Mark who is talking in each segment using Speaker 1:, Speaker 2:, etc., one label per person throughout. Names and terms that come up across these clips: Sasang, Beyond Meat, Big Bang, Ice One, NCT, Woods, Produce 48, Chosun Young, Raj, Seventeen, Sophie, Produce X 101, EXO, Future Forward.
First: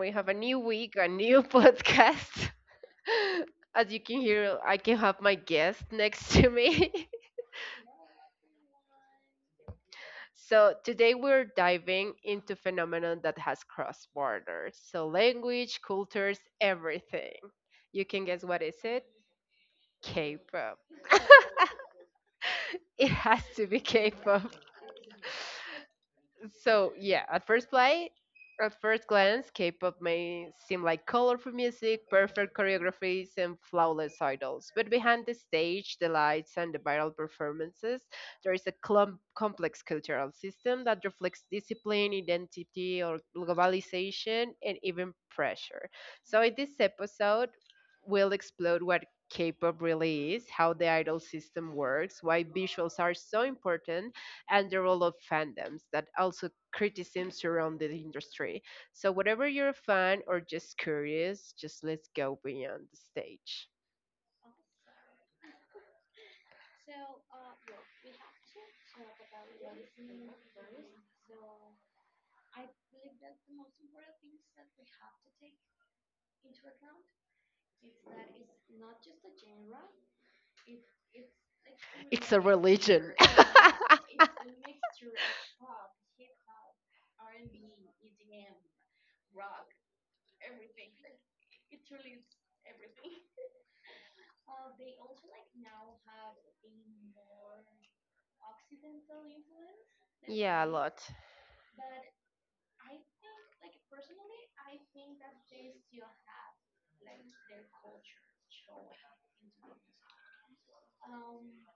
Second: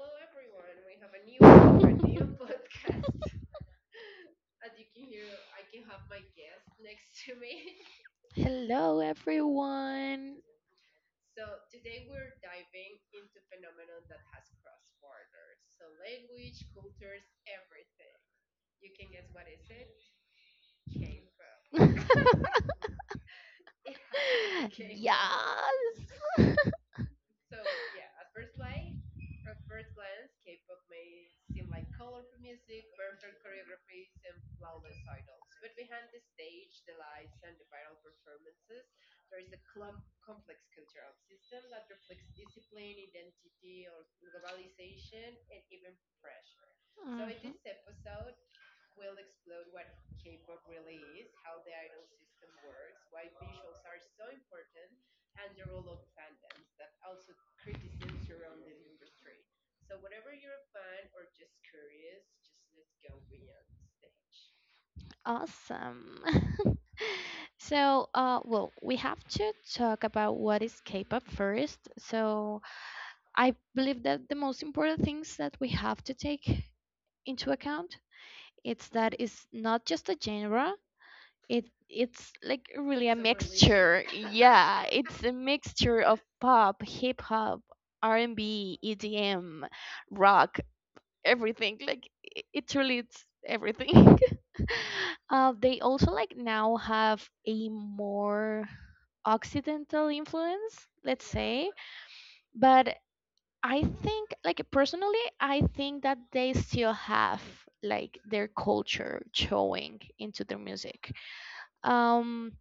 Speaker 1: We have a new week, a new podcast. As you can hear, I can have my guest next to me.
Speaker 2: Hello, everyone.
Speaker 1: So, today we're diving into phenomenon that has crossed borders. So, language, cultures, everything. You can guess what is it? K-pop. It has to be
Speaker 2: Okay.
Speaker 1: K-pop.
Speaker 2: Yes.
Speaker 1: So yeah, at first glance, K-pop may seem like colorful music, perfect choreographies, and flawless idols. But behind the stage, the lights, and the viral performances, there is a complex cultural system that reflects discipline, identity, or globalization, and even pressure.
Speaker 2: So
Speaker 1: So in this
Speaker 2: Mhm.
Speaker 1: episode, we'll explore what K-pop really is, how the idol system works, why visuals are so important, and the role of fandoms that also criticisms around the industry. So whatever you're a fan or just curious, just let's go beyond the stage.
Speaker 2: Awesome. So, well, we have to talk about what is K-pop first. So, I believe that the most important things that we have to take into account it's that it's not just a genre. It's like really
Speaker 1: It's
Speaker 2: a
Speaker 1: a religion.
Speaker 2: mixture. Yeah, it's a mixture of pop, hip hop, R&B, EDM, rock, everything. Like it truly it's everything. They also like now have a more occidental influence, let's
Speaker 1: Yeah, a
Speaker 2: say.
Speaker 1: lot.
Speaker 2: But I think, like personally, I think that they still have like their culture showing into their music. Um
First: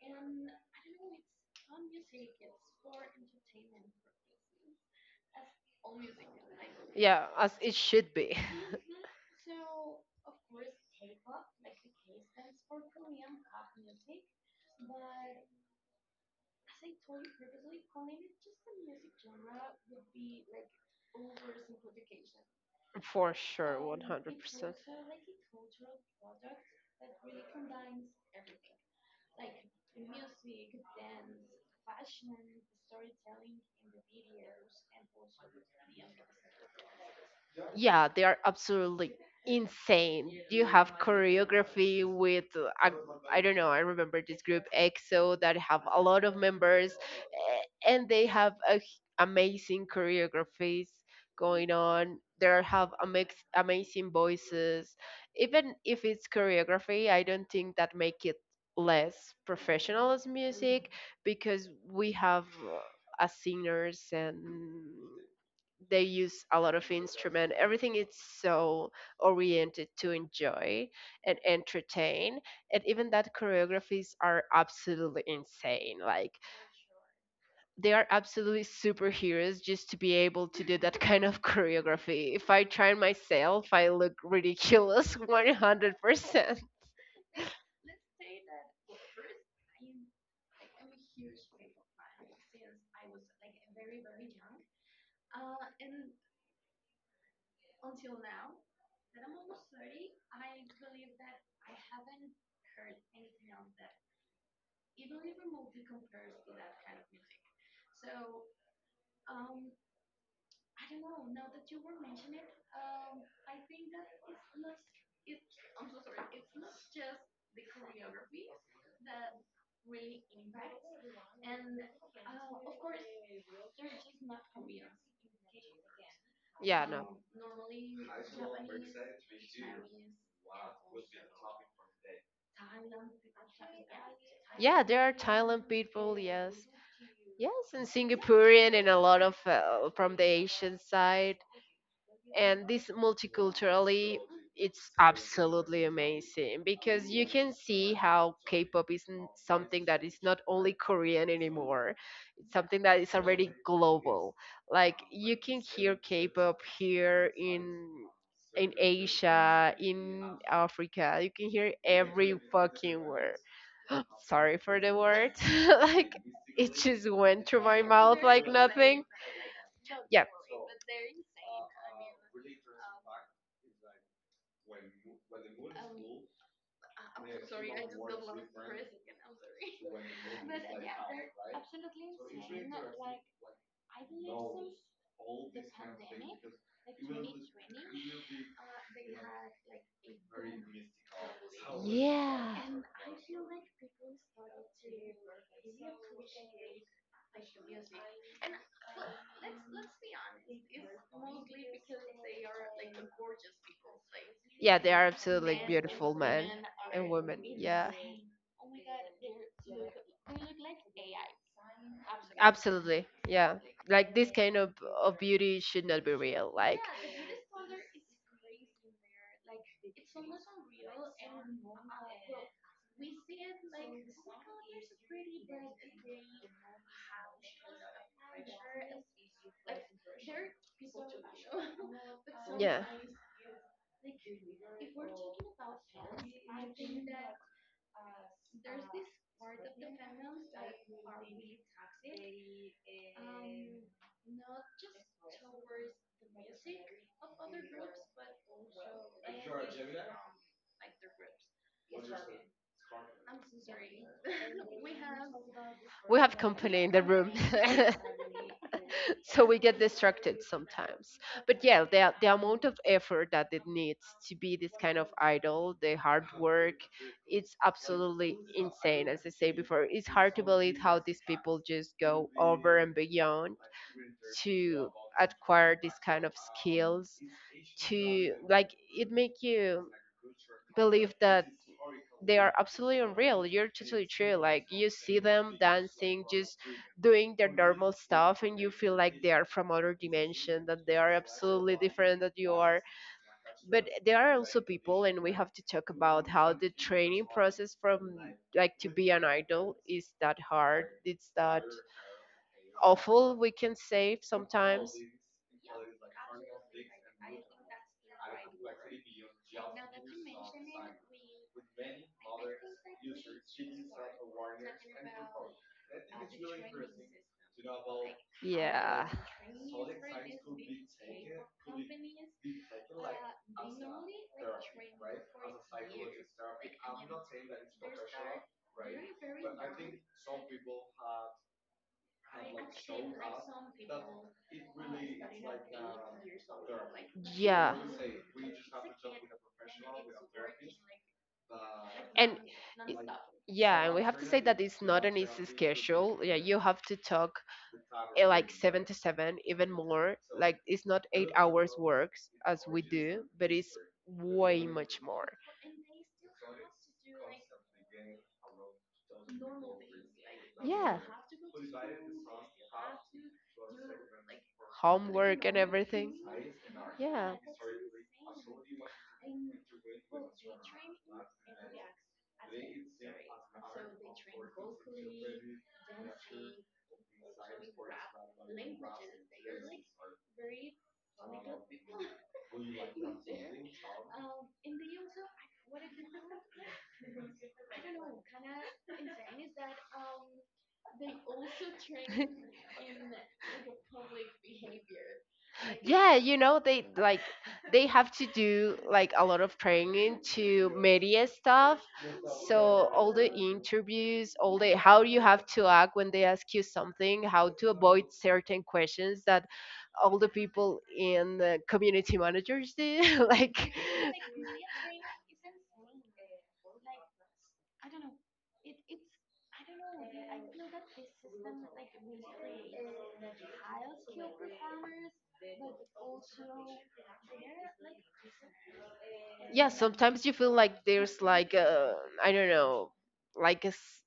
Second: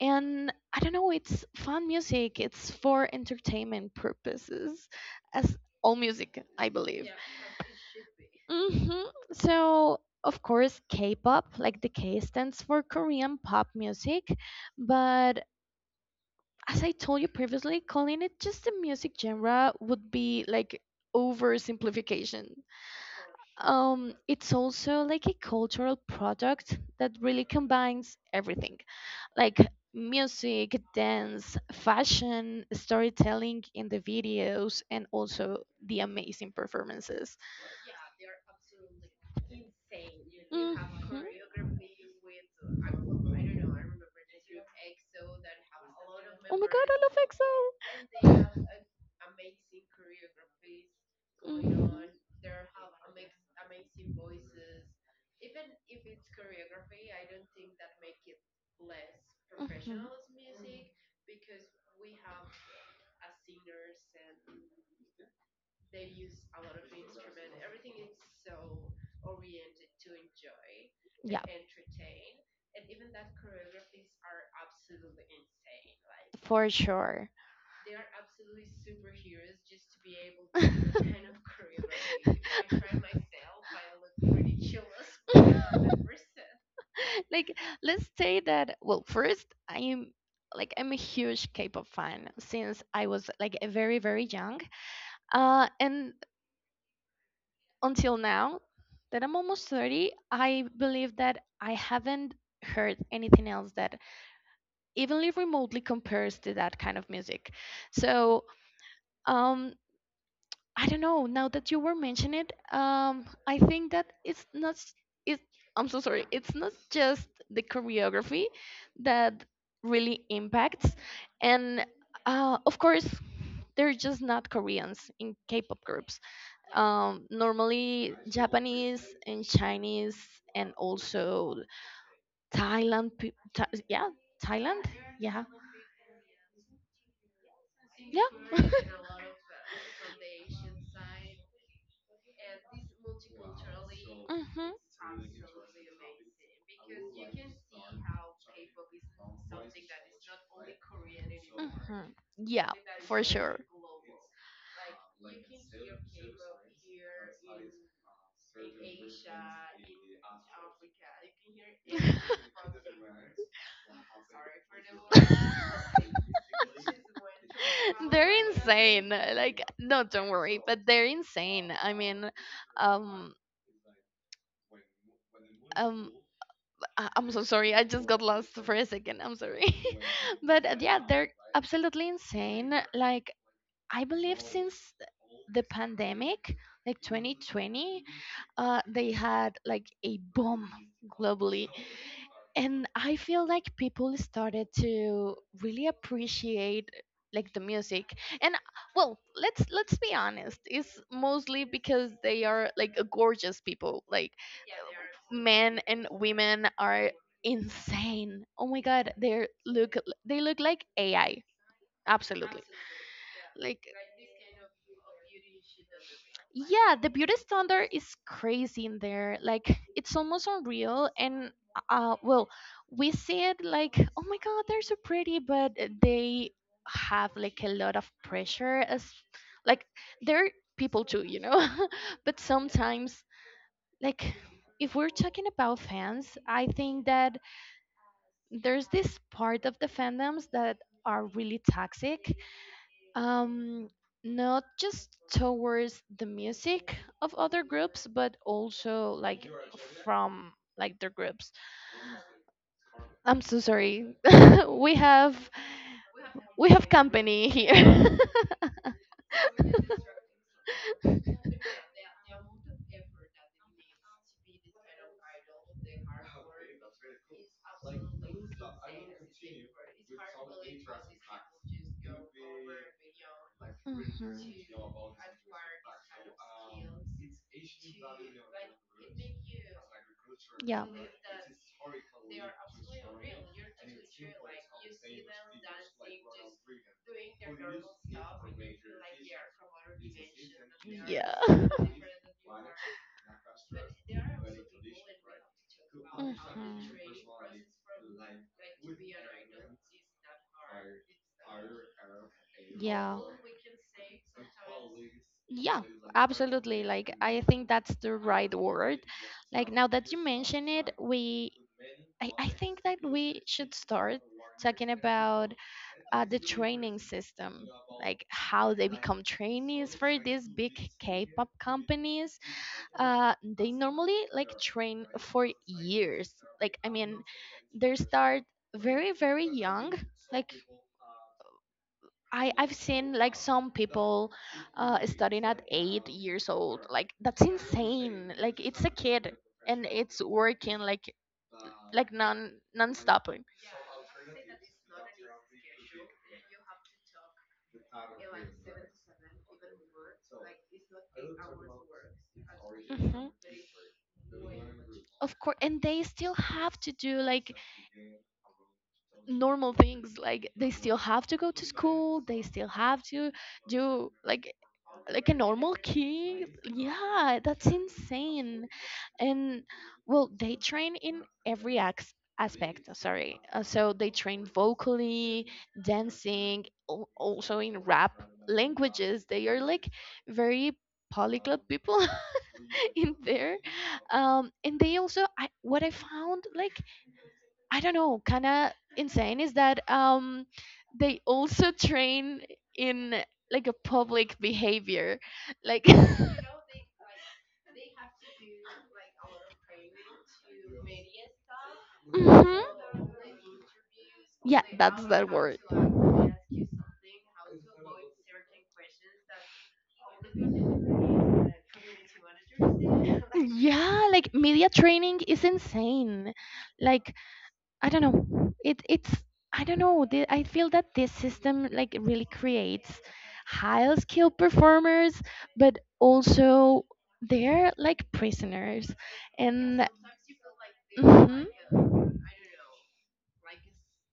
Speaker 2: and I don't know, it's fun music. It's for entertainment purposes, as all music, I believe.
Speaker 1: Yeah, as it should be.
Speaker 2: Hmm. So, of course, K-pop, like the K stands for Korean pop music, but as I told you previously, calling it just a music genre would be like oversimplification.
Speaker 1: For sure,
Speaker 2: It's
Speaker 1: 100%.
Speaker 2: also like a cultural product that really combines everything, like music, dance, fashion, storytelling in the videos, and also the amazing performances.
Speaker 1: Yeah, they are absolutely insane. You
Speaker 2: Mhm.
Speaker 1: have choreography with, I don't know, I remember this group EXO that have a lot of
Speaker 2: Oh my god,
Speaker 1: members,
Speaker 2: I love EXO.
Speaker 1: and they have amazing choreographies going
Speaker 2: Mhm.
Speaker 1: on. They have amazing voices. Even if it's choreography, I don't think that make it less
Speaker 2: Mhm.
Speaker 1: professional as music, because we have as singers, and they use a lot of instrument. Everything is so oriented to enjoy and
Speaker 2: Yeah.
Speaker 1: entertain, and even that choreographies are absolutely insane. Like
Speaker 2: For sure.
Speaker 1: they are absolutely superheroes just to be able to do that kind of choreography. If I try myself, I look ridiculous. 100%.
Speaker 2: Like, let's say that, well, first, I'm a huge K pop fan since I was like a very, very young. And until now that I'm almost 30, I believe that I haven't heard anything else that evenly remotely compares to that kind of music. So, um, I don't know. Now that you were mentioning it, I think that it's not. It, I'm so sorry. It's not just the choreography that really impacts, and of course, they're just not Koreans in K-pop groups,
Speaker 1: Yeah, no.
Speaker 2: normally Japanese and Chinese, and also Thailand. Yeah,
Speaker 1: Yeah,
Speaker 2: Thailand.
Speaker 1: there are
Speaker 2: Yeah,
Speaker 1: Thailand people, yes. Yes, and
Speaker 2: yeah.
Speaker 1: Singaporean and a lot of from the Asian side. And this multiculturally,
Speaker 2: Mhm,
Speaker 1: it's absolutely amazing, because you can see how K-pop isn't something that is not only Korean anymore.
Speaker 2: mhm.
Speaker 1: It's
Speaker 2: Yeah,
Speaker 1: something that is
Speaker 2: for
Speaker 1: already
Speaker 2: sure.
Speaker 1: global. Like you can hear K-pop here in Asia, in Africa. You can hear every fucking word. Sorry for the word. Like it just went through my mouth like
Speaker 2: They're
Speaker 1: nothing.
Speaker 2: insane. Like, no,
Speaker 1: Yeah.
Speaker 2: don't worry, but they're insane. I mean, um, um, I'm so sorry. I just got lost for a second. I'm sorry, but yeah, they're absolutely insane. Like, I believe since the pandemic, like 2020, they had like a boom globally.
Speaker 1: Yeah.
Speaker 2: And I feel like people started to really appreciate like the music. And well, let's be honest, it's mostly because they are like gorgeous people. Like
Speaker 1: Yeah, they are absolutely
Speaker 2: men and
Speaker 1: beautiful men
Speaker 2: women are
Speaker 1: and women. Yeah.
Speaker 2: insane. Oh my god, look they look like AI. Absolutely.
Speaker 1: Absolutely. Yeah.
Speaker 2: Like
Speaker 1: Like this kind of beauty should not be real. Like,
Speaker 2: yeah, the beauty standard is crazy in there. Like it's almost unreal, and uh, well, we see it like, oh my god, they're so pretty, but they have like a lot of pressure as like they're people too, you know. But
Speaker 1: yeah,
Speaker 2: sometimes, like, if we're talking about fans, I think that there's this part of the fandoms that are really toxic, um, not just towards the music of other groups, but also like from like their groups. I'm so sorry. we have
Speaker 1: we have
Speaker 2: we
Speaker 1: company
Speaker 2: have
Speaker 1: in the room.
Speaker 2: company here.
Speaker 1: So we get distracted sometimes, but yeah, the amount of effort that it needs to be this kind of idol, the hard work, it's absolutely insane. As I say before, it's hard to believe how these people just go over and beyond
Speaker 2: Mhm.
Speaker 1: to acquire this kind of skills, to like it make you
Speaker 2: Yeah.
Speaker 1: believe that they are absolutely unreal. You're totally true. Like you see them dancing, just doing their normal stuff, and you feel like they are from other dimension, that they are
Speaker 2: Yeah.
Speaker 1: absolutely different that you are. But there are also people, and we have to talk about how
Speaker 2: Mhm.
Speaker 1: the training process from like to be an idol is that hard. It's that
Speaker 2: Yeah.
Speaker 1: awful. We can say sometimes.
Speaker 2: Yeah, absolutely. Like, I think that's the right word. Like, now that you mention it, I think that we should start talking about the training system, like how they
Speaker 1: Yeah.
Speaker 2: become trainees for these big K-pop companies. They normally like train for years. Like, I mean, they start very, very young, like. I've seen like some people studying at 8 years old. Like that's
Speaker 1: Yeah.
Speaker 2: insane. Like it's a kid and it's working like
Speaker 1: and
Speaker 2: non
Speaker 1: i-
Speaker 2: stopping.
Speaker 1: yeah, and we have to say that it's not an easy schedule. Yeah, you have to talk like 7 to 7, even more. Like it's not 8 hours works as we do,
Speaker 2: Hmm.
Speaker 1: but it's way much more.
Speaker 2: Of course, and they still have to do like normal things. Like they still
Speaker 1: Yeah,
Speaker 2: have to go to school, they still have to do like a
Speaker 1: homework and
Speaker 2: normal
Speaker 1: everything.
Speaker 2: kid.
Speaker 1: Yeah.
Speaker 2: Yeah, that's insane. And well, they train in every aspect, sorry, so they train vocally, dancing, also in rap, languages. They are like very polyglot people. In there. Um, and they also, I what I found like, I don't know, kind of insane is that, um, they also train in like a public behavior, like.
Speaker 1: Yeah, they like, they have to do like a lot of training to media stuff.
Speaker 2: Mhm.
Speaker 1: So all the interviews, all
Speaker 2: Yeah,
Speaker 1: the how
Speaker 2: that's
Speaker 1: you
Speaker 2: that
Speaker 1: have
Speaker 2: word.
Speaker 1: to act when they ask you something, how to avoid certain questions, that all the people in the community managers do. Like,
Speaker 2: Yeah, like media training is insane. Like I don't know. It's I don't know. I feel that this system like really creates high skilled performers, but also they're like prisoners,
Speaker 1: yeah.
Speaker 2: and
Speaker 1: Sometimes you feel like there's
Speaker 2: Mhm.
Speaker 1: like, I don't know, like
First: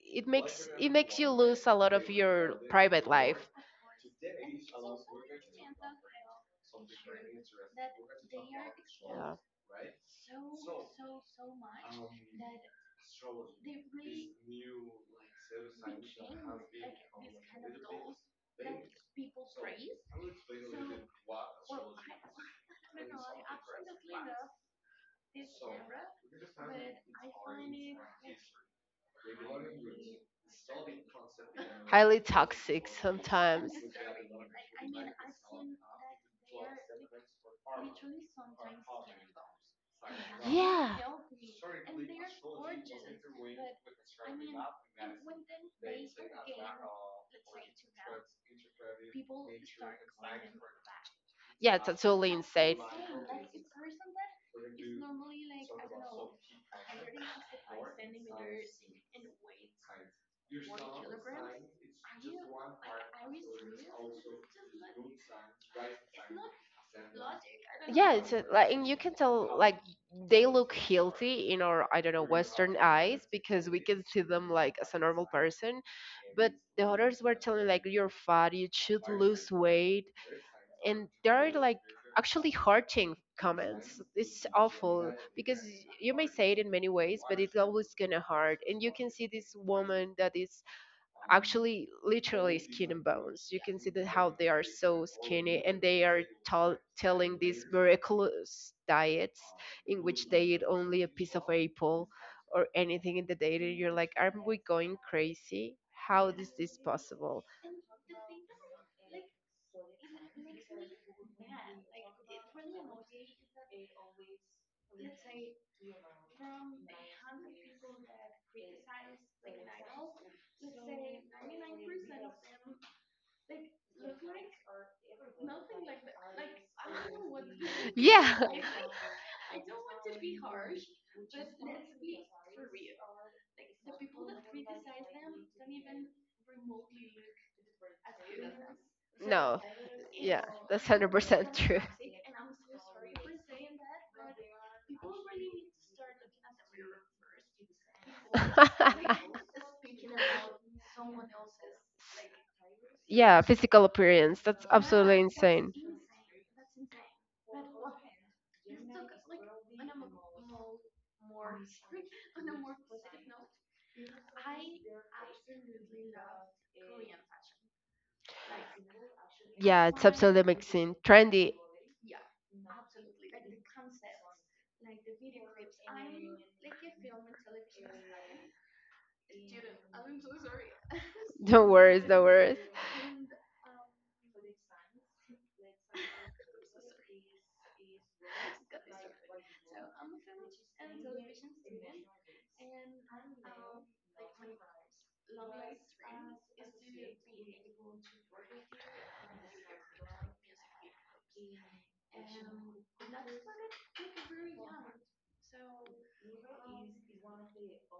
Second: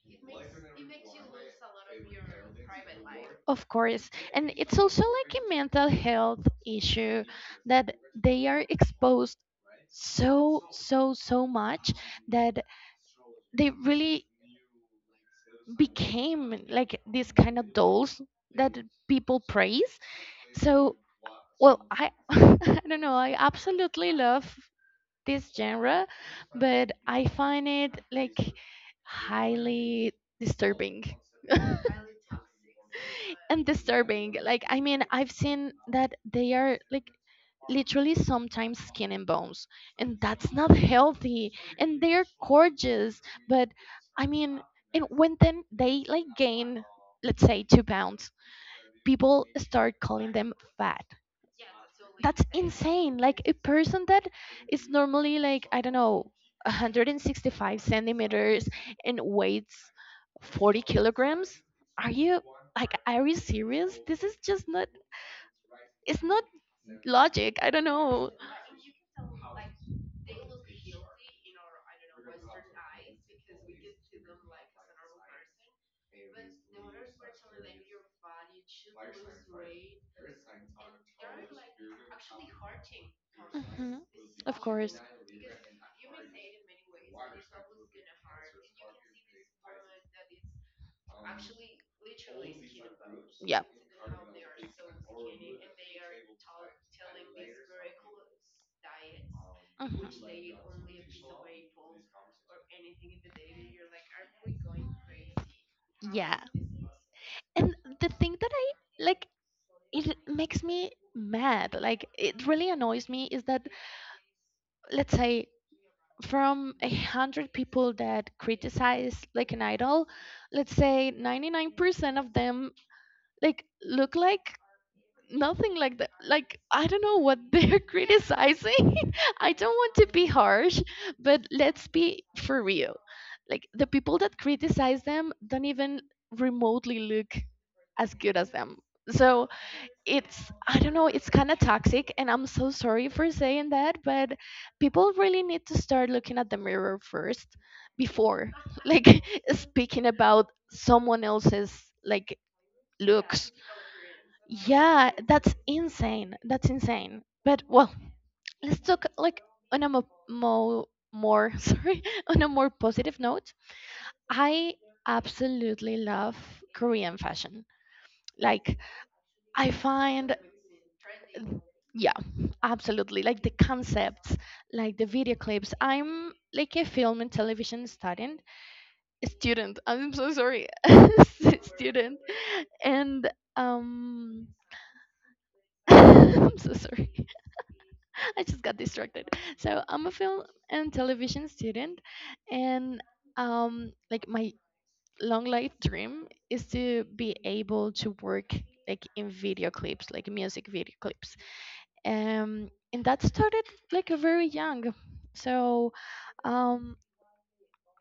Speaker 1: it makes you lose a lot of your private life.
Speaker 2: Of course. And it's also like a mental health issue that they are
Speaker 1: Yeah.
Speaker 2: exposed so, so, so much that they really became like these kind of dolls that people praise. So, well, I, I don't know. I absolutely love this genre, but I find it like highly disturbing.
Speaker 1: Highly toxic
Speaker 2: And
Speaker 1: sometimes.
Speaker 2: disturbing. Like, I mean, I've seen that they are like literally sometimes skin and bones, and that's not
Speaker 1: Yeah,
Speaker 2: healthy. And they're gorgeous, but I mean, and when then they like gain, let's say, 2 pounds, people start calling them fat.
Speaker 1: yeah, it's totally
Speaker 2: That's
Speaker 1: insane.
Speaker 2: insane. Like a person that is normally like, I don't know, 165 centimeters, and weights 40 kilograms. Are you like, are you serious? This is just not. It's not logic. I don't
Speaker 1: Yeah,
Speaker 2: know.
Speaker 1: like, and you can tell, like they look healthy in our, I don't know, western eyes, because we can see them like as a normal person. But the others were telling, like, you're fat, you should lose weight. And there are like actually hurting comments.
Speaker 2: Mhm.
Speaker 1: It's
Speaker 2: Of course.
Speaker 1: awful, because you may say it in many ways, but it's always gonna hurt. And you can see this woman that is actually literally skin and bones. You
Speaker 2: Yeah.
Speaker 1: can see that how they are so skinny, and they are telling these miraculous diets in
Speaker 2: Mhm.
Speaker 1: which they eat only a piece of apple or anything in the day. And you're like, are we going crazy? How
Speaker 2: Yeah.
Speaker 1: is this possible?
Speaker 2: And the thing that I like it makes me mad. Like it really annoys me is that, let's say, from a hundred people that criticize like an idol, let's say 99% of them like look like nothing like that. Like I don't know what they're
Speaker 1: Yeah,
Speaker 2: criticizing. I don't want to be harsh, but let's be for real. Like the people that criticize them don't even remotely look as good as them. So
Speaker 1: no, yeah,
Speaker 2: it's, I
Speaker 1: that's
Speaker 2: don't
Speaker 1: hundred
Speaker 2: know, it's
Speaker 1: percent
Speaker 2: kind of
Speaker 1: true.
Speaker 2: toxic, and I'm so sorry for saying that, but people really need to start looking at the mirror first before like speaking about someone else's like
Speaker 1: Yeah,
Speaker 2: looks.
Speaker 1: physical appearance. That's
Speaker 2: Yeah,
Speaker 1: absolutely
Speaker 2: that's
Speaker 1: insane.
Speaker 2: insane. That's insane. But well, let's talk like on a mo mo more sorry, on a more positive note. I absolutely love Korean fashion. Like I
Speaker 1: Yeah, it's
Speaker 2: find,
Speaker 1: absolutely mixing. Trendy.
Speaker 2: yeah, absolutely. Like the concepts, like the video clips. I'm like a film and television student. Student. I'm so sorry.
Speaker 1: The worst, the
Speaker 2: Student.
Speaker 1: worst.
Speaker 2: And um I'm so sorry. I just got distracted. So I'm a film and television student, and like my long life dream is to be able to work like in video clips, like music video clips. And that started like a very young. So um,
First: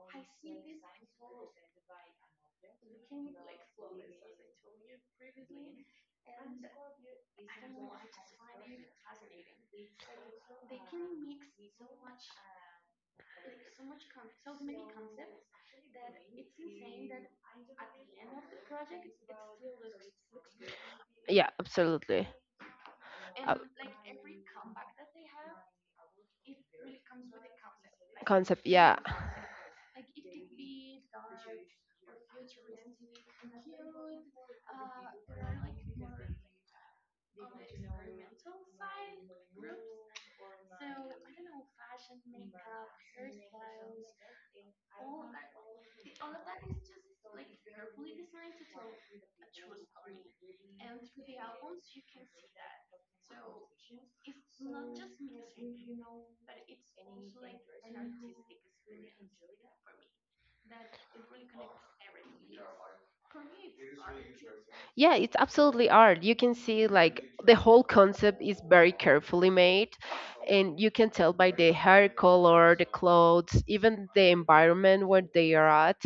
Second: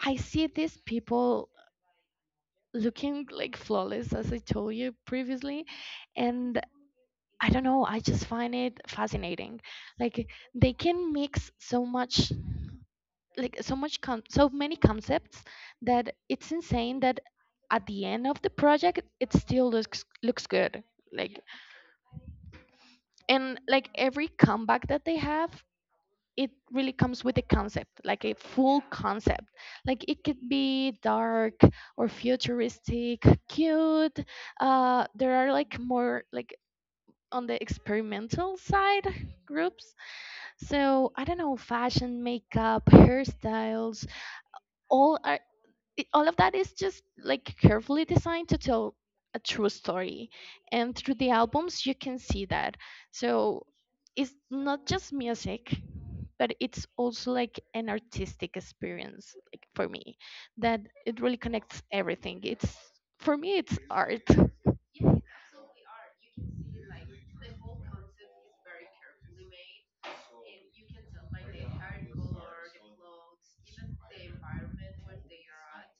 Speaker 2: I see these people looking like flawless, as I told you previously, and I don't know. I just find it fascinating. Like they can mix so much, like so much so many concepts, that it's insane that at the end of the project it still looks good. Like
Speaker 1: Yeah, absolutely. Uh,
Speaker 2: and like every comeback that they have, it really comes with a concept, like a
Speaker 1: Concept,
Speaker 2: full
Speaker 1: yeah.
Speaker 2: concept. Like it could be dark or futuristic, cute, uh, there are like more like on the experimental side groups. So, I don't know, fashion, makeup, hairstyles, all are. All of that is just like carefully designed to tell a true story, and through the albums you can see that. So it's not just music, but it's also like an artistic experience, like for me, that it really connects everything. It's, for me, it's art.
Speaker 1: Yeah, it's absolutely art. You can see like the whole concept is very carefully made, and you can tell by the hair color, the clothes, even the environment where they are at,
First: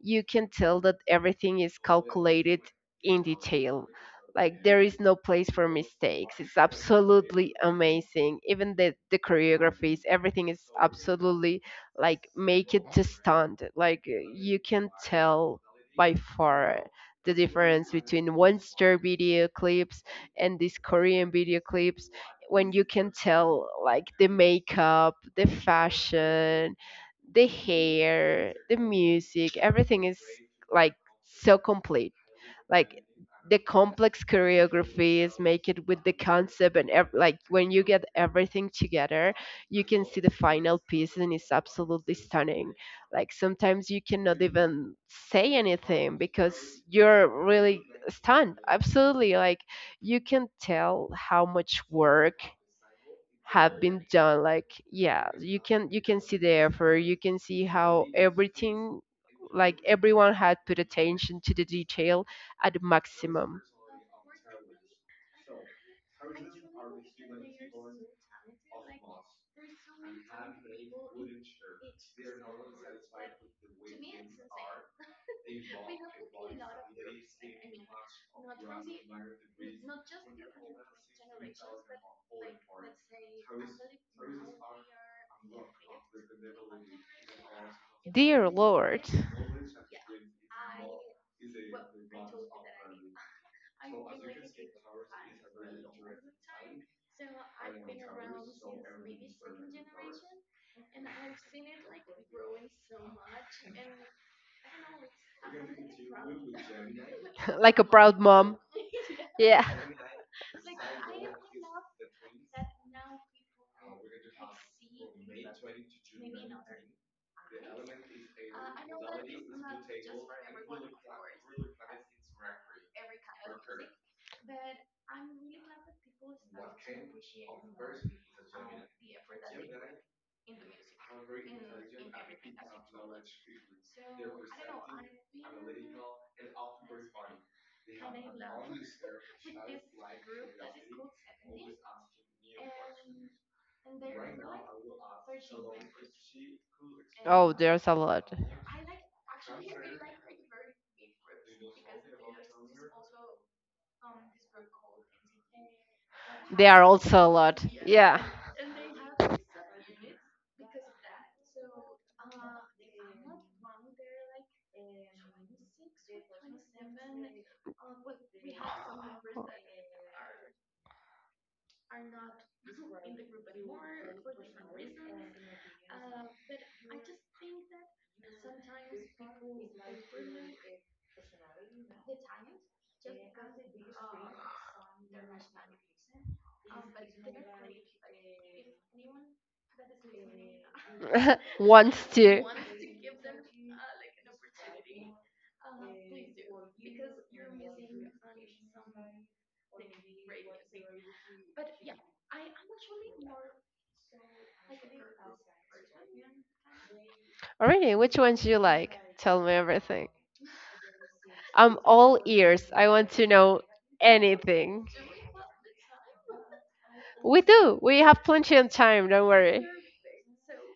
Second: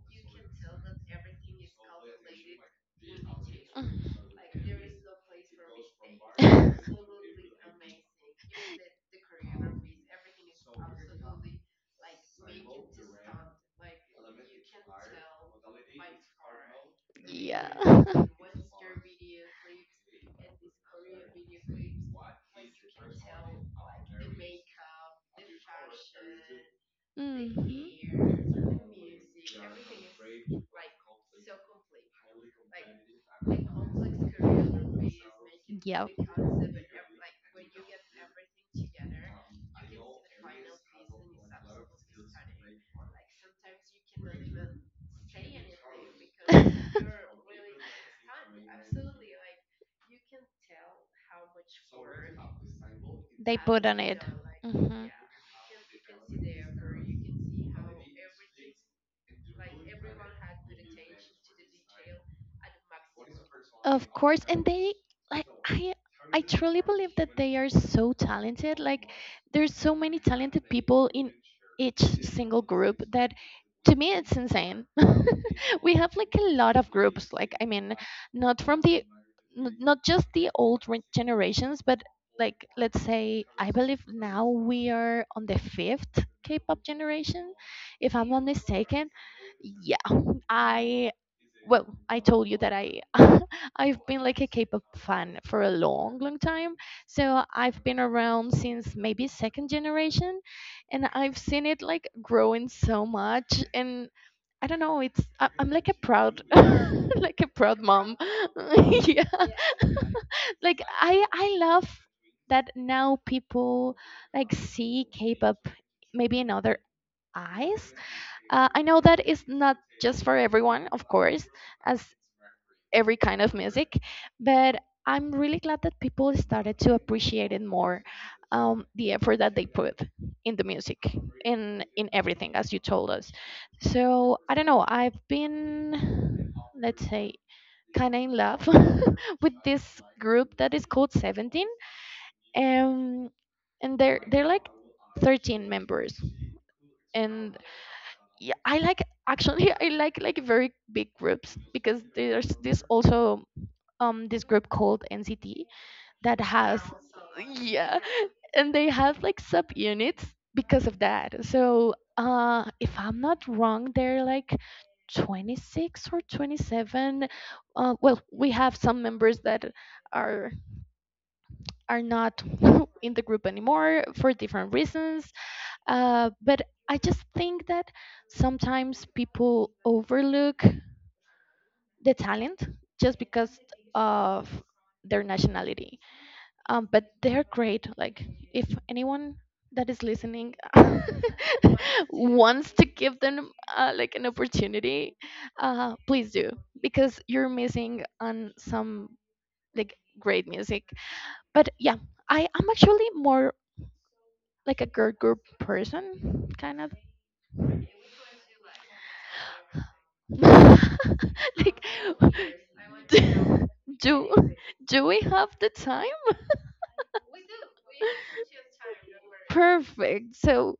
Speaker 1: you can tell that everything is calculated in detail. Like
Speaker 2: Mm.
Speaker 1: there is no place for mistakes. It's absolutely amazing. Even the choreographies, everything is absolutely like make it to stunt. Like you can tell by far the
Speaker 2: Yeah.
Speaker 1: difference between one star video clips and these Korean video clips, when you can tell like the makeup, the fashion, the
Speaker 2: Mhm.
Speaker 1: hair, the music, everything is like so complete. Like the complex choreographies make it with
Speaker 2: Yeah,
Speaker 1: the concept, like when you get everything together, you can see the final piece, and it's absolutely stunning. Like sometimes you cannot even say anything, because you're really stunned. Absolutely. Like you can tell how much work
Speaker 2: they
Speaker 1: have
Speaker 2: put
Speaker 1: been
Speaker 2: on it.
Speaker 1: done, like,
Speaker 2: Hmm.
Speaker 1: yeah, you can see the effort. You can see how everything, like everyone had put attention to the detail at the maximum.
Speaker 2: Of course, and they like, I truly believe that they are so talented. Like there's so many talented people in each single group that to me it's insane. We have like a lot of groups. Like I mean, not from the not just the old generations, but like let's say I believe now we are on the fifth K-pop generation, if I'm not
Speaker 1: Dear Lord.
Speaker 2: mistaken. Yeah, I, well, I told you that I I've been like a K-pop fan for a long, long time. So I've been around since maybe second generation, and I've seen it like growing so much. And I don't know, it's, I'm like a proud, like a
Speaker 1: Like
Speaker 2: proud
Speaker 1: a proud
Speaker 2: mom.
Speaker 1: mom.
Speaker 2: Yeah,
Speaker 1: Yeah.
Speaker 2: like I love that now people like see K-pop maybe in other eyes. I know that it's not just for everyone, of course, as every kind of music, but I'm really glad that people started to appreciate it more, the effort that they put in the music, in everything, as you told us. So I don't know. I've been, let's say, kind of in love with this group that is called Seventeen, um, and they're like 13 members,
Speaker 1: Oh,
Speaker 2: and
Speaker 1: there's a lot.
Speaker 2: yeah, I like, actually, I like very big groups, because there's this also, um, this group called NCT that
Speaker 1: They are
Speaker 2: has,
Speaker 1: also a lot.
Speaker 2: yeah,
Speaker 1: Yeah.
Speaker 2: and they have like subunits because of that. So uh, if I'm not wrong, they're like 26 or 27, uh, well, we have some members that are are not in the group anymore for different reasons. But I just think that sometimes people overlook the talent just because of their nationality. But they're great. Like, if anyone that is listening
Speaker 1: Wants to.
Speaker 2: wants to give them like an opportunity, please do because you're missing on some like great music. But yeah, I am actually more like a girl group person, kind of.
Speaker 1: Alrighty, which ones you like? Tell me everything. I'm
Speaker 2: Like,
Speaker 1: all ears. I want to know
Speaker 2: do do
Speaker 1: anything.
Speaker 2: do we have the time?
Speaker 1: We do. We have plenty of time. Don't worry.
Speaker 2: Perfect. So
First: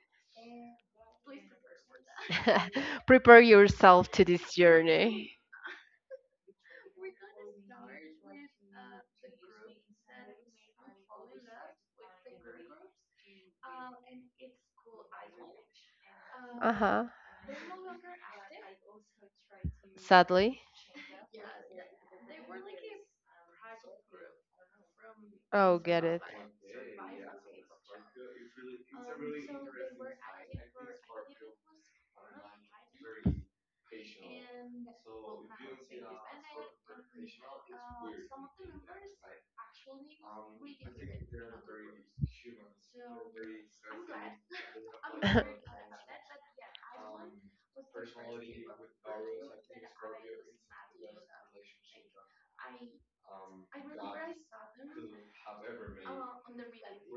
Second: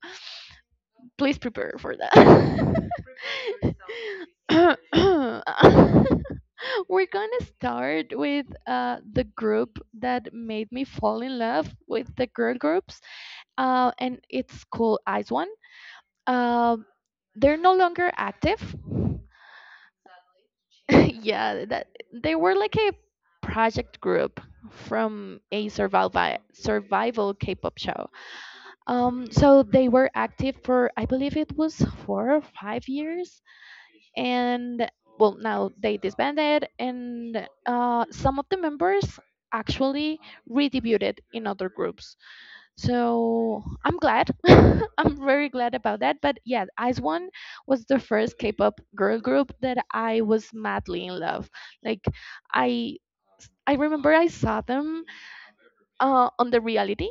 Speaker 2: please prepare for that.
Speaker 1: Prepare yourself to this journey.
Speaker 2: We're gonna start with the group that made me fall in love with the girl groups, and it's called Ice One.
Speaker 1: Uh
Speaker 2: Uh,
Speaker 1: huh.
Speaker 2: they're no longer active,
Speaker 1: Sadly.
Speaker 2: yeah, that they were like a project group from a
Speaker 1: Oh, get it.
Speaker 2: survival K-pop show. So they were active for, I believe, it was 4 or 5 years, and, well, now they disbanded, and some of the members actually redebuted in other groups. So I'm glad. I'm very glad about that. But yeah, Ice One was the first K-pop girl group that I was madly in love. Like, I I remember I saw them on the reality,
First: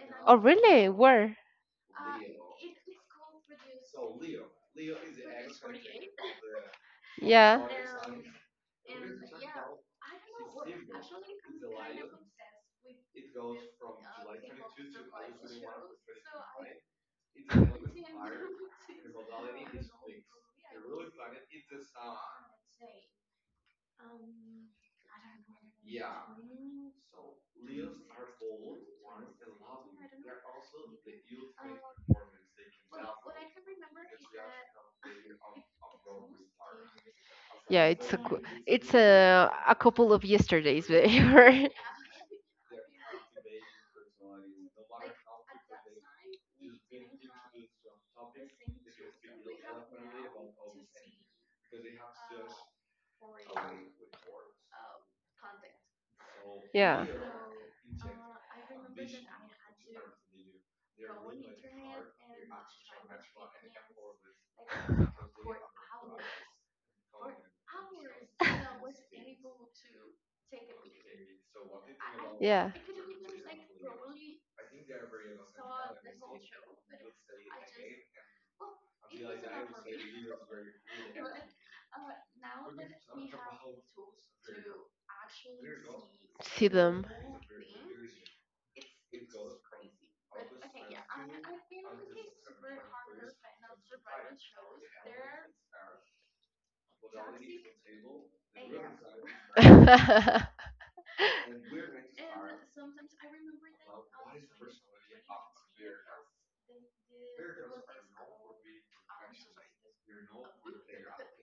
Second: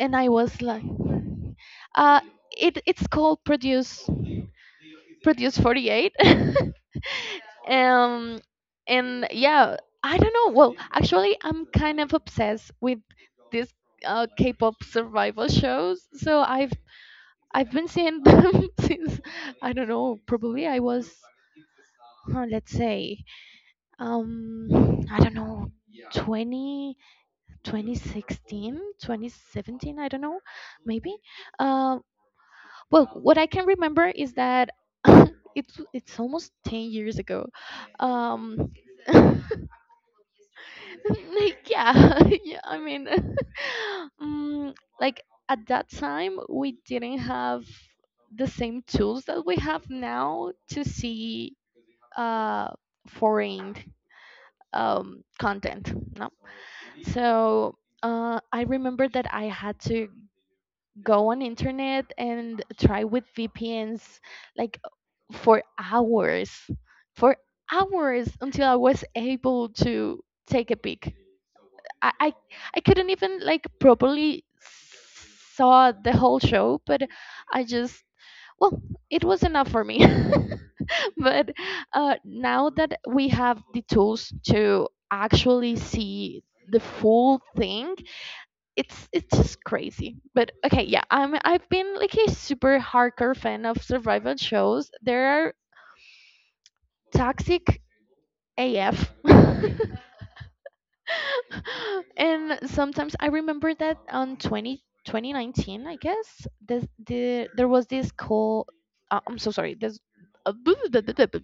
Speaker 2: and I
Speaker 1: Oh,
Speaker 2: was like
Speaker 1: really? Where?
Speaker 2: uh it's called produce 48.
Speaker 1: Yeah.
Speaker 2: um and yeah, I don't know. Well, actually, I'm kind of obsessed with these K-pop survival shows, so I've been seeing them since I don't know, probably I was, let's say, um I don't know, 20 2016, 2017. I don't know, maybe. uh, well, what I can remember is that it's almost 10 years ago.
Speaker 1: Yeah,
Speaker 2: um
Speaker 1: it's a a couple of yesterdays where.
Speaker 2: Like, yeah, yeah, I mean, mm, like at that time, we didn't have the same tools that we have now to see uh, foreign content. No,
Speaker 1: Yeah,
Speaker 2: so I remember that I had to go on internet and try with VPNs, like, for hours, for hours, until I was able to take a peek. I,
Speaker 1: yeah,
Speaker 2: I couldn't even, like, properly saw the whole show, but I just, well, it was enough for me. But now that we have the tools to actually see
Speaker 1: see
Speaker 2: the
Speaker 1: them.
Speaker 2: full thing, it's just crazy. But okay, yeah, I'm, I've been like a super hardcore fan of survival shows. There are toxic AF. And sometimes I remember that on 20 2019, I guess, there was this call. I'm so sorry.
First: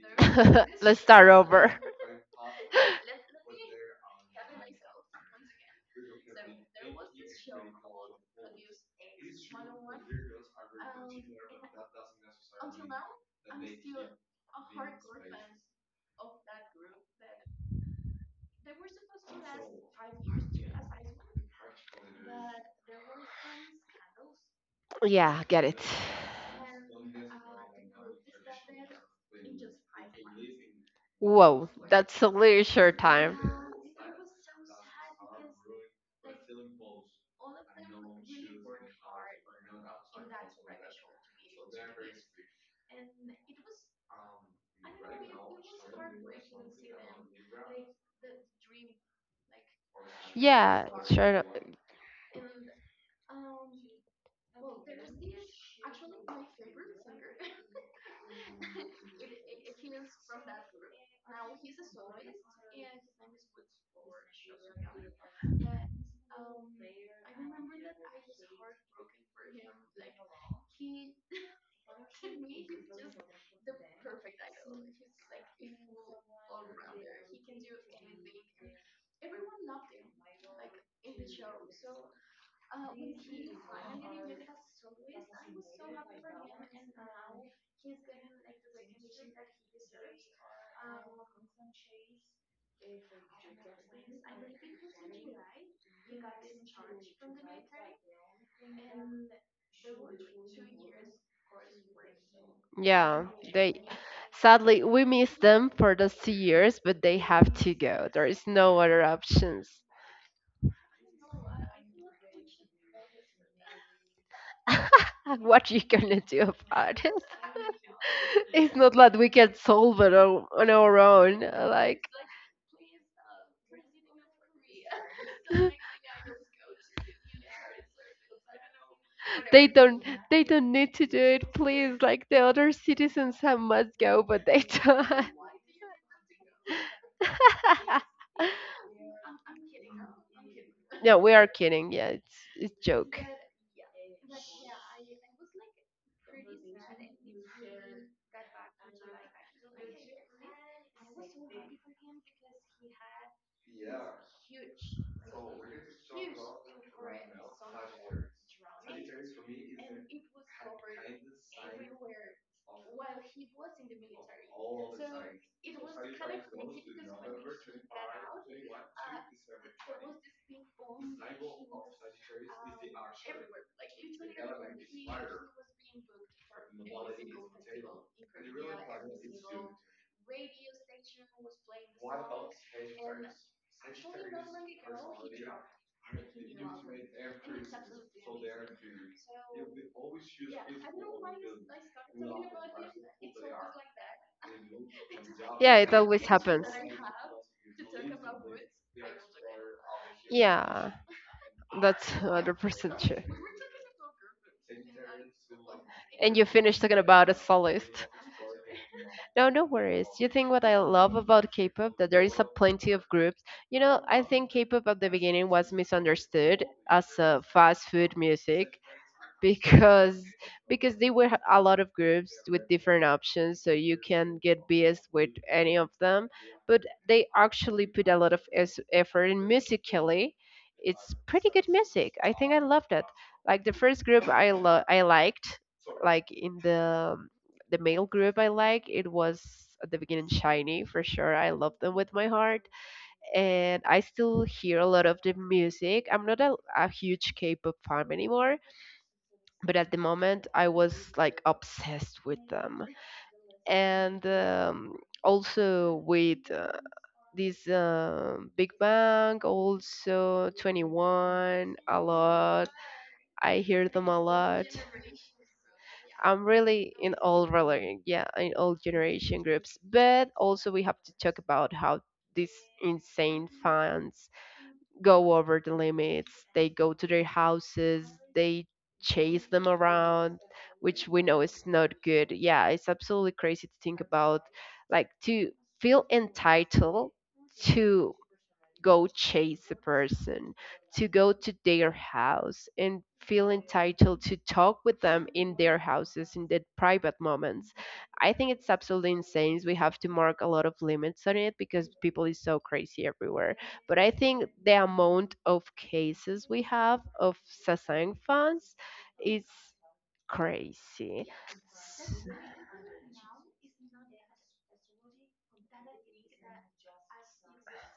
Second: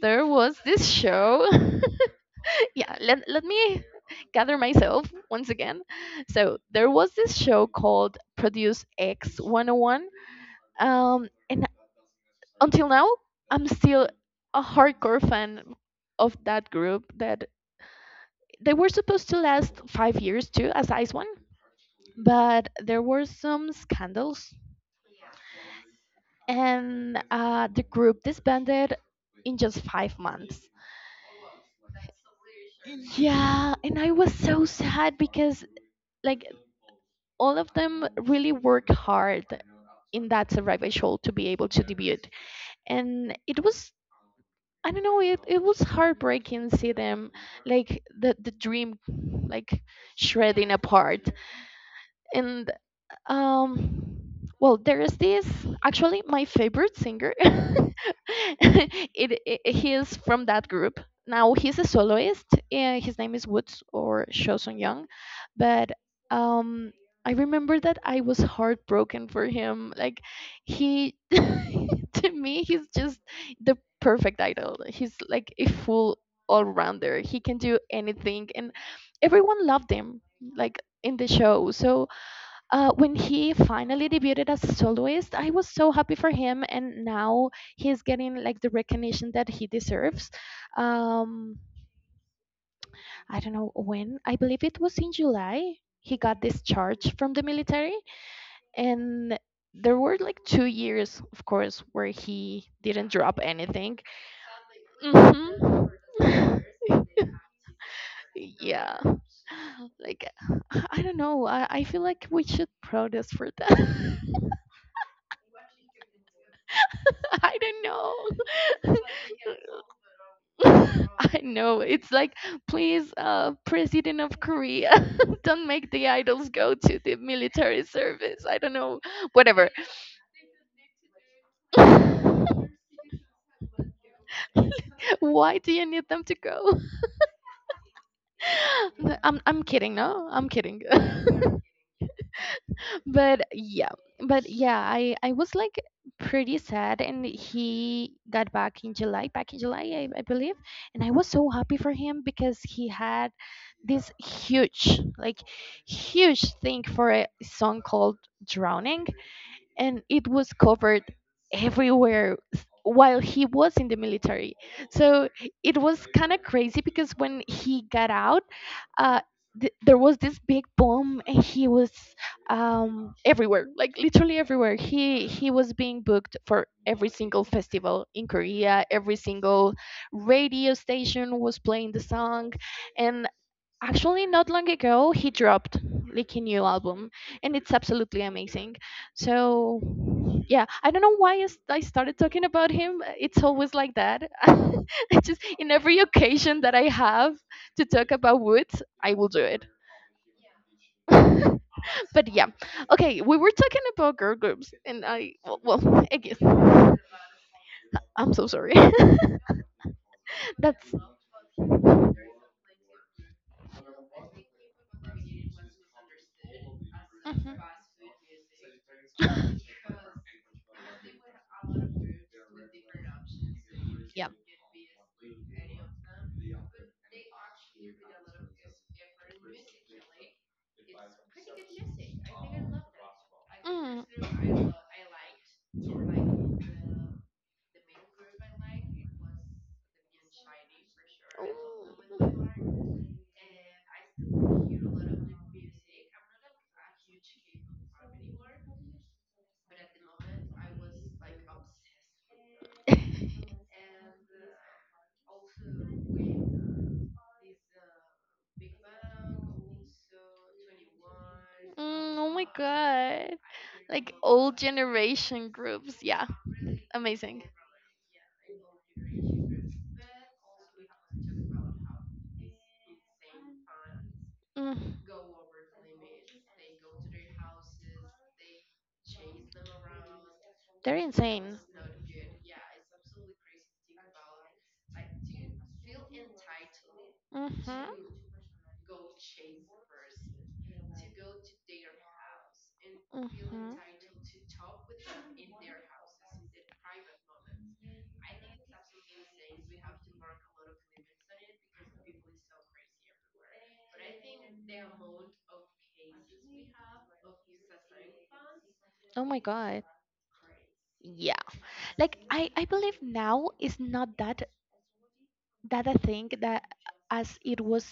Speaker 2: there was this
Speaker 1: Let's start
Speaker 2: show.
Speaker 1: over.
Speaker 2: Yeah, let me gather myself once again. So there was this show called Produce X 101. And until now, I'm still a hardcore fan of that group, that they were supposed to last 5 years too, as Ice One, but there were some scandals,
Speaker 1: Yeah, get it.
Speaker 2: and the group disbanded in just 5 months.
Speaker 1: Whoa, that's a really short time.
Speaker 2: Yeah, and I was so sad because, like, all of them really worked hard in that survival show to be able to debut. And it was, I don't know, it was heartbreaking to see them, like the dream, like, shredding
Speaker 1: Yeah,
Speaker 2: apart.
Speaker 1: sure.
Speaker 2: And um, well, there is this, actually my favorite singer. It, he is from that group. Now he's a soloist. And his name is Woods, or Chosun Young, but um, I remember that I was heartbroken for him. Like, he, to me, he's just the perfect idol. He's like a full all-rounder. He can do anything, and everyone loved him. Like, in the show, so when he finally debuted as a soloist, I was so happy for him, and now he's getting like the recognition that he deserves. Um, I don't know when. I believe it was in July. He got discharged from the military, and there were like 2 years, of course, where he didn't
Speaker 1: Yeah,
Speaker 2: drop
Speaker 1: they
Speaker 2: anything.
Speaker 1: sadly we miss them
Speaker 2: Mhm.
Speaker 1: for those 2 years, but they have to go. There is no
Speaker 2: Yeah,
Speaker 1: other options.
Speaker 2: like, I don't know. I feel like we should protest for that.
Speaker 1: What you gonna do about it?
Speaker 2: I don't
Speaker 1: It's
Speaker 2: know.
Speaker 1: not like we can solve it on our
Speaker 2: I
Speaker 1: own.
Speaker 2: know. It's
Speaker 1: Like,
Speaker 2: like, please, President of Korea, don't make the idols go to the military service. I don't know. Whatever.
Speaker 1: they don't, they don't need to do it. Please, like the other citizens have must go, but they don't.
Speaker 2: Why do you need them to go? I'm kidding. No, I'm kidding.
Speaker 1: No, we are kidding. Yeah, it's joke.
Speaker 2: But yeah, I was like pretty sad, and he got back in July, I believe. And I was so happy for him because he had this huge, like, huge thing for a song called Drowning, and it was covered everywhere while he was in the military. So it was kind of crazy because when he got out, uh, there was this big boom, and he was everywhere, like literally everywhere. He was being booked for every single festival in Korea, every single radio station was playing the song. And actually, not long ago, he dropped like a new album, and it's absolutely amazing. So yeah, I don't know why I started talking about him. It's always like that. I just, in
Speaker 1: Yeah, it
Speaker 2: every
Speaker 1: always
Speaker 2: occasion
Speaker 1: happens.
Speaker 2: that I have to talk about Woods, I will do it.
Speaker 1: Yeah, that's
Speaker 2: But yeah.
Speaker 1: 100%
Speaker 2: Okay,
Speaker 1: true.
Speaker 2: we were talking about girl groups, and I well, I guess,
Speaker 1: And you finished talking about a soloist.
Speaker 2: I'm so sorry.
Speaker 1: No, no worries. You think what I
Speaker 2: That's.
Speaker 1: love about K-pop that there is a plenty of groups.
Speaker 2: Mhm.
Speaker 1: You know, I think K-pop at the beginning was misunderstood as a fast food music, because because there were a lot of groups with different options, so you can get BS with any of them. But they actually put a lot of effort, and musically it's pretty good music. I think I loved it. Like the
Speaker 2: Mm.
Speaker 1: first group
Speaker 2: Ooh.
Speaker 1: I liked, like in the male group I like, it was at the beginning Shiny for sure. I loved them with my heart. And I still hear a lot of the music. I'm not a huge K-pop fan anymore, but at the moment I was like obsessed with them, and also with this Big Bang, also 21 a
Speaker 2: Mm, oh my
Speaker 1: lot.
Speaker 2: god.
Speaker 1: I hear them
Speaker 2: Like,
Speaker 1: a
Speaker 2: old
Speaker 1: lot.
Speaker 2: generation groups. Yeah.
Speaker 1: I'm really in
Speaker 2: Amazing.
Speaker 1: all relevant, yeah, in all generation groups. But also we have to talk about how these insane fans
Speaker 2: Mm-hmm.
Speaker 1: go over the limits. They go to their houses, they chase them around,
Speaker 2: They're
Speaker 1: which we know
Speaker 2: insane.
Speaker 1: is not good. Yeah, it's absolutely crazy to think about, like to feel entitled
Speaker 2: Mhm.
Speaker 1: to go chase a person, to go to their house and feel
Speaker 2: Mhm.
Speaker 1: entitled to talk with them in their houses in their private moments. I think it's absolutely insane. We have to mark a lot of limits on it, because people is so crazy everywhere. But I think the amount of cases we have of Sasang fans
Speaker 2: Oh my
Speaker 1: is
Speaker 2: god.
Speaker 1: crazy.
Speaker 2: Yeah. Like,
Speaker 1: S-
Speaker 2: I believe now is not that I think that, as it was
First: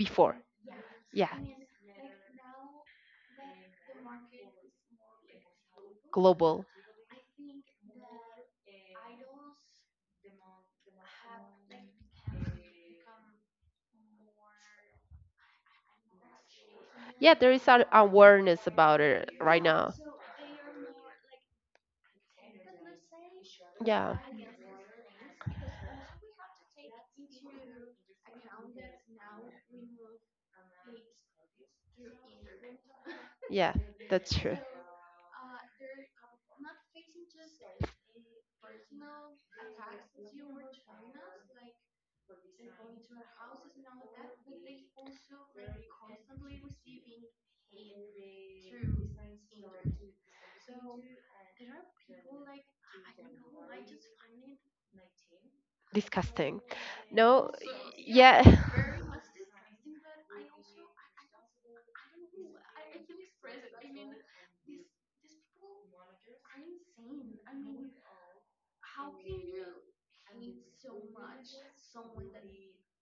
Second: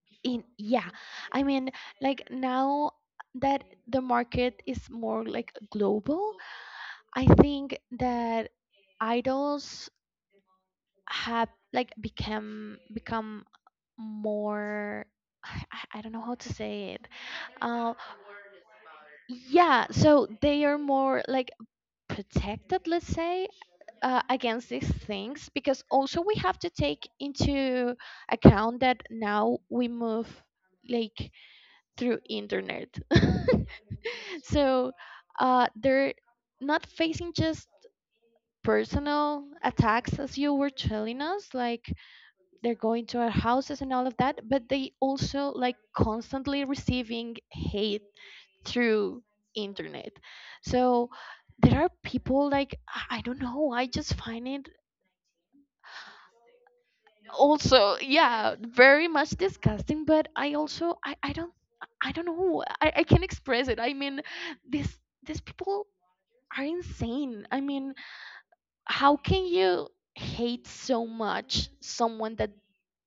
Speaker 1: Before,
Speaker 2: in, yeah.
Speaker 1: yeah,
Speaker 2: I mean, like, now that the market is more like global,
Speaker 1: global.
Speaker 2: I think that idols have, like, become more, I don't know how to say it.
Speaker 1: Yeah, there is an
Speaker 2: uh,
Speaker 1: awareness about it right
Speaker 2: yeah,
Speaker 1: now.
Speaker 2: so they are more like protected, let's say,
Speaker 1: Yeah,
Speaker 2: against these things. Because also, we have to take into account that now we move, like, through internet.
Speaker 1: yeah, that's true.
Speaker 2: So they're not facing just personal attacks, as you were telling us, like they're going to our houses and all of that, but they also, like, constantly receiving hate through internet. So there are people, like, I don't know, I just find it
Speaker 1: Disgusting. No,
Speaker 2: also,
Speaker 1: yeah,
Speaker 2: yeah, very much disgusting. But I also, I don't, I don't know, I can not express it. I mean, this these people are insane. I mean, how can you hate so much someone that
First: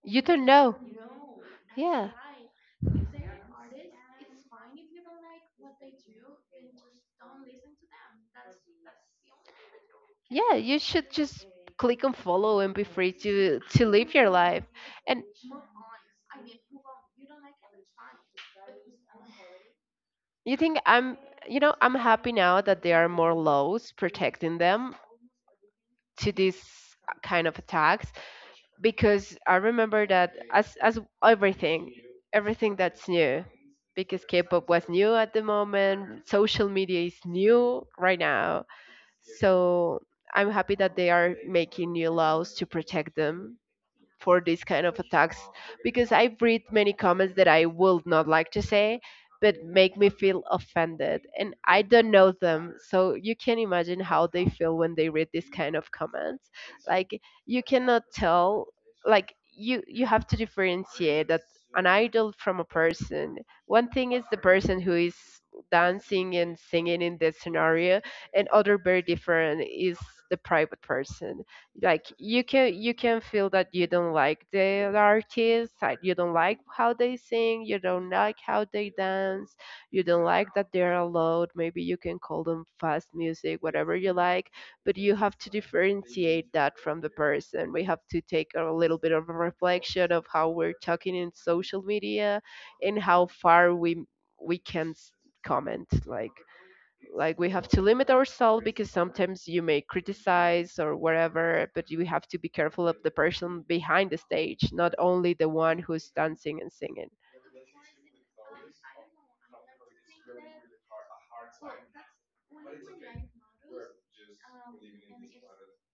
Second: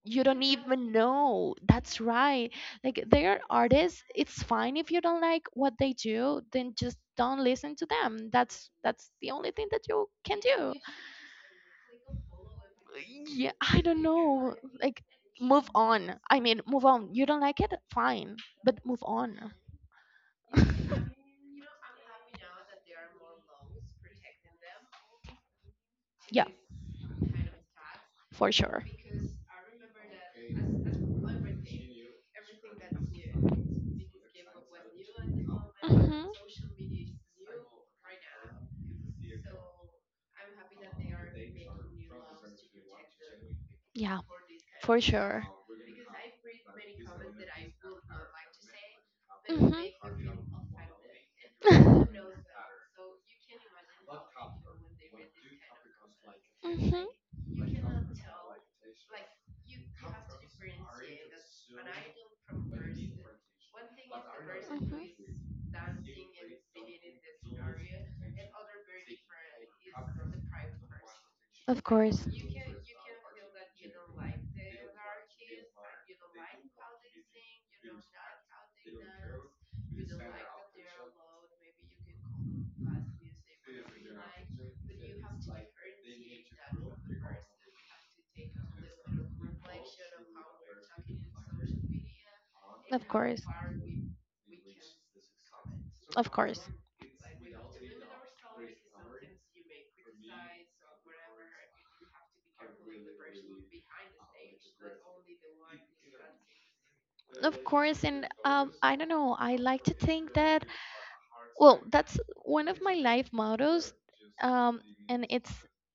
Speaker 1: you
Speaker 2: you don't
Speaker 1: don't know.
Speaker 2: even know? That's
Speaker 1: Yeah.
Speaker 2: right. Like, they are artists. It's fine if you don't like what they do, then just don't listen to them. That's the only thing that you can
Speaker 1: Yeah,
Speaker 2: do.
Speaker 1: you should just click on follow and be free
Speaker 2: Yeah,
Speaker 1: to
Speaker 2: I
Speaker 1: to
Speaker 2: don't
Speaker 1: live your
Speaker 2: know,
Speaker 1: life.
Speaker 2: like,
Speaker 1: And
Speaker 2: move on. I mean, move on. You don't like it, fine, but move on.
Speaker 1: you think I'm happy now that there are more laws protecting them to
Speaker 2: Yeah,
Speaker 1: this kind of attacks.
Speaker 2: for sure.
Speaker 1: Because I remember that as everything, everything that's new, because K-pop was new at the
Speaker 2: Hmm.
Speaker 1: moment, social media is new right now, so I'm happy that they are making new laws to protect them
Speaker 2: Yeah,
Speaker 1: for this kind of
Speaker 2: for
Speaker 1: attacks.
Speaker 2: sure.
Speaker 1: Because I read many comments that I would not like to say, but make me feel
Speaker 2: Hmm.
Speaker 1: offended, and I don't know them, so you can imagine how they feel when they read this kind of comments.
Speaker 2: Mhm.
Speaker 1: Like, you cannot tell, like you have to differentiate that an idol from a person. One thing is the person
Speaker 2: Mhm.
Speaker 1: who is dancing and singing in the scenario, and other very different is the private person.
Speaker 2: Of
Speaker 1: Like
Speaker 2: course.
Speaker 1: you can feel that you don't like the artist, like you don't like how they sing, you don't like how they dance, you don't like that they're loud. Maybe you can call them fast music, whatever you like, but you have to differentiate that from the person. We have to take a little bit of a reflection of how we're talking in social media, and
Speaker 2: Of
Speaker 1: how
Speaker 2: course.
Speaker 1: far we can comment.
Speaker 2: Of
Speaker 1: Like
Speaker 2: course.
Speaker 1: like we have to limit ourselves, because sometimes you may criticize or whatever, but you have to be careful of the person behind the stage, not only the one who's dancing and singing.
Speaker 2: Of course, and I don't know. I like to think that, well, that's one of my life mottos, um, and it's,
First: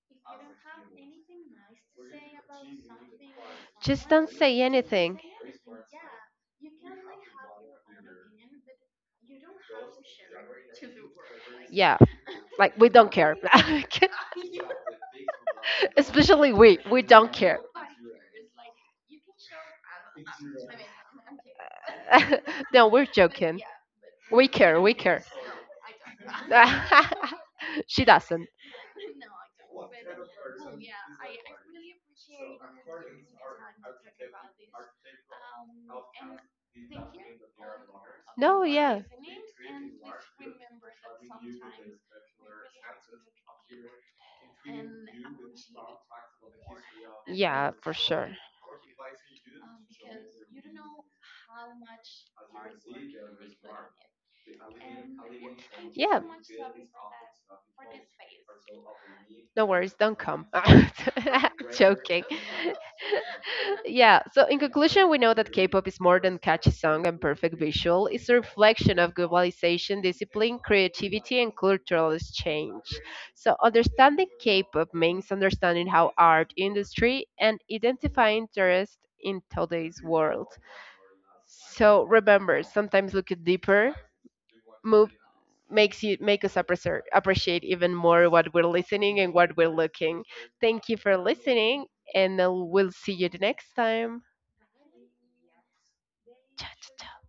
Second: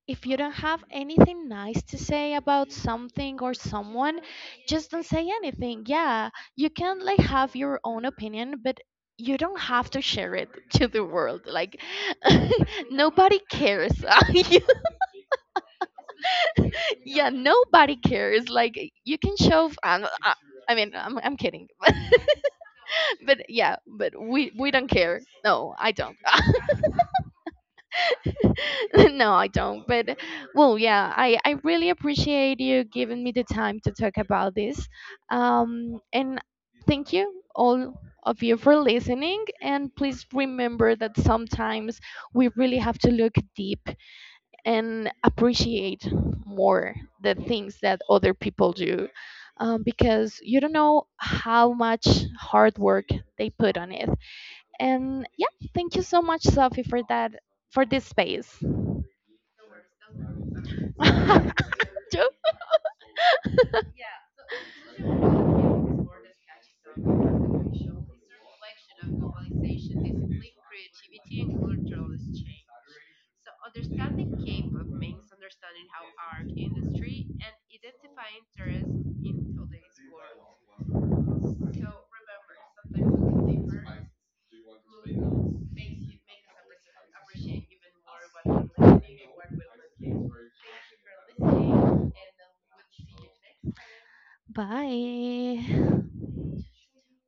Speaker 2: if you don't have anything nice to say about something or
Speaker 1: Just
Speaker 2: someone,
Speaker 1: don't say
Speaker 2: just don't
Speaker 1: anything.
Speaker 2: say anything. Yeah, you can, like, have your own opinion, but you don't have to share it to the world. Like,
Speaker 1: Yeah, like we don't care.
Speaker 2: nobody cares. You-
Speaker 1: Especially we
Speaker 2: yeah,
Speaker 1: don't care.
Speaker 2: nobody cares. Like, you can show. I mean, I'm kidding.
Speaker 1: No, we're
Speaker 2: But
Speaker 1: joking.
Speaker 2: yeah, but
Speaker 1: We
Speaker 2: we
Speaker 1: care,
Speaker 2: don't
Speaker 1: we
Speaker 2: care.
Speaker 1: care.
Speaker 2: No, I don't.
Speaker 1: She doesn't.
Speaker 2: No, I don't. But, well, yeah, I really appreciate you giving me the time to talk about this. And thank you, all of you,
Speaker 1: No,
Speaker 2: for
Speaker 1: yeah.
Speaker 2: listening. And please remember that sometimes we really have to look deep and appreciate more the things
Speaker 1: Yeah,
Speaker 2: that
Speaker 1: for
Speaker 2: other
Speaker 1: sure.
Speaker 2: people do, because you don't know how much hard work they put on it. And yeah, thank you so
Speaker 1: Yeah.
Speaker 2: much, Sophie, for that, for this space.
Speaker 1: No worries, don't come. Joking. Yeah, so in conclusion, we know that K-pop is more than catchy song and perfect visual. It's a reflection of globalization, discipline, creativity, and cultural exchange. So understanding K-pop means understanding how art industry and identify interest in today's world. So remember, sometimes looking deeper move make us appreciate even more what we're listening and what we're looking. Thank you for listening, and we'll see you the next time.
Speaker 2: Bye.
Speaker 1: Ciao, ciao, ciao.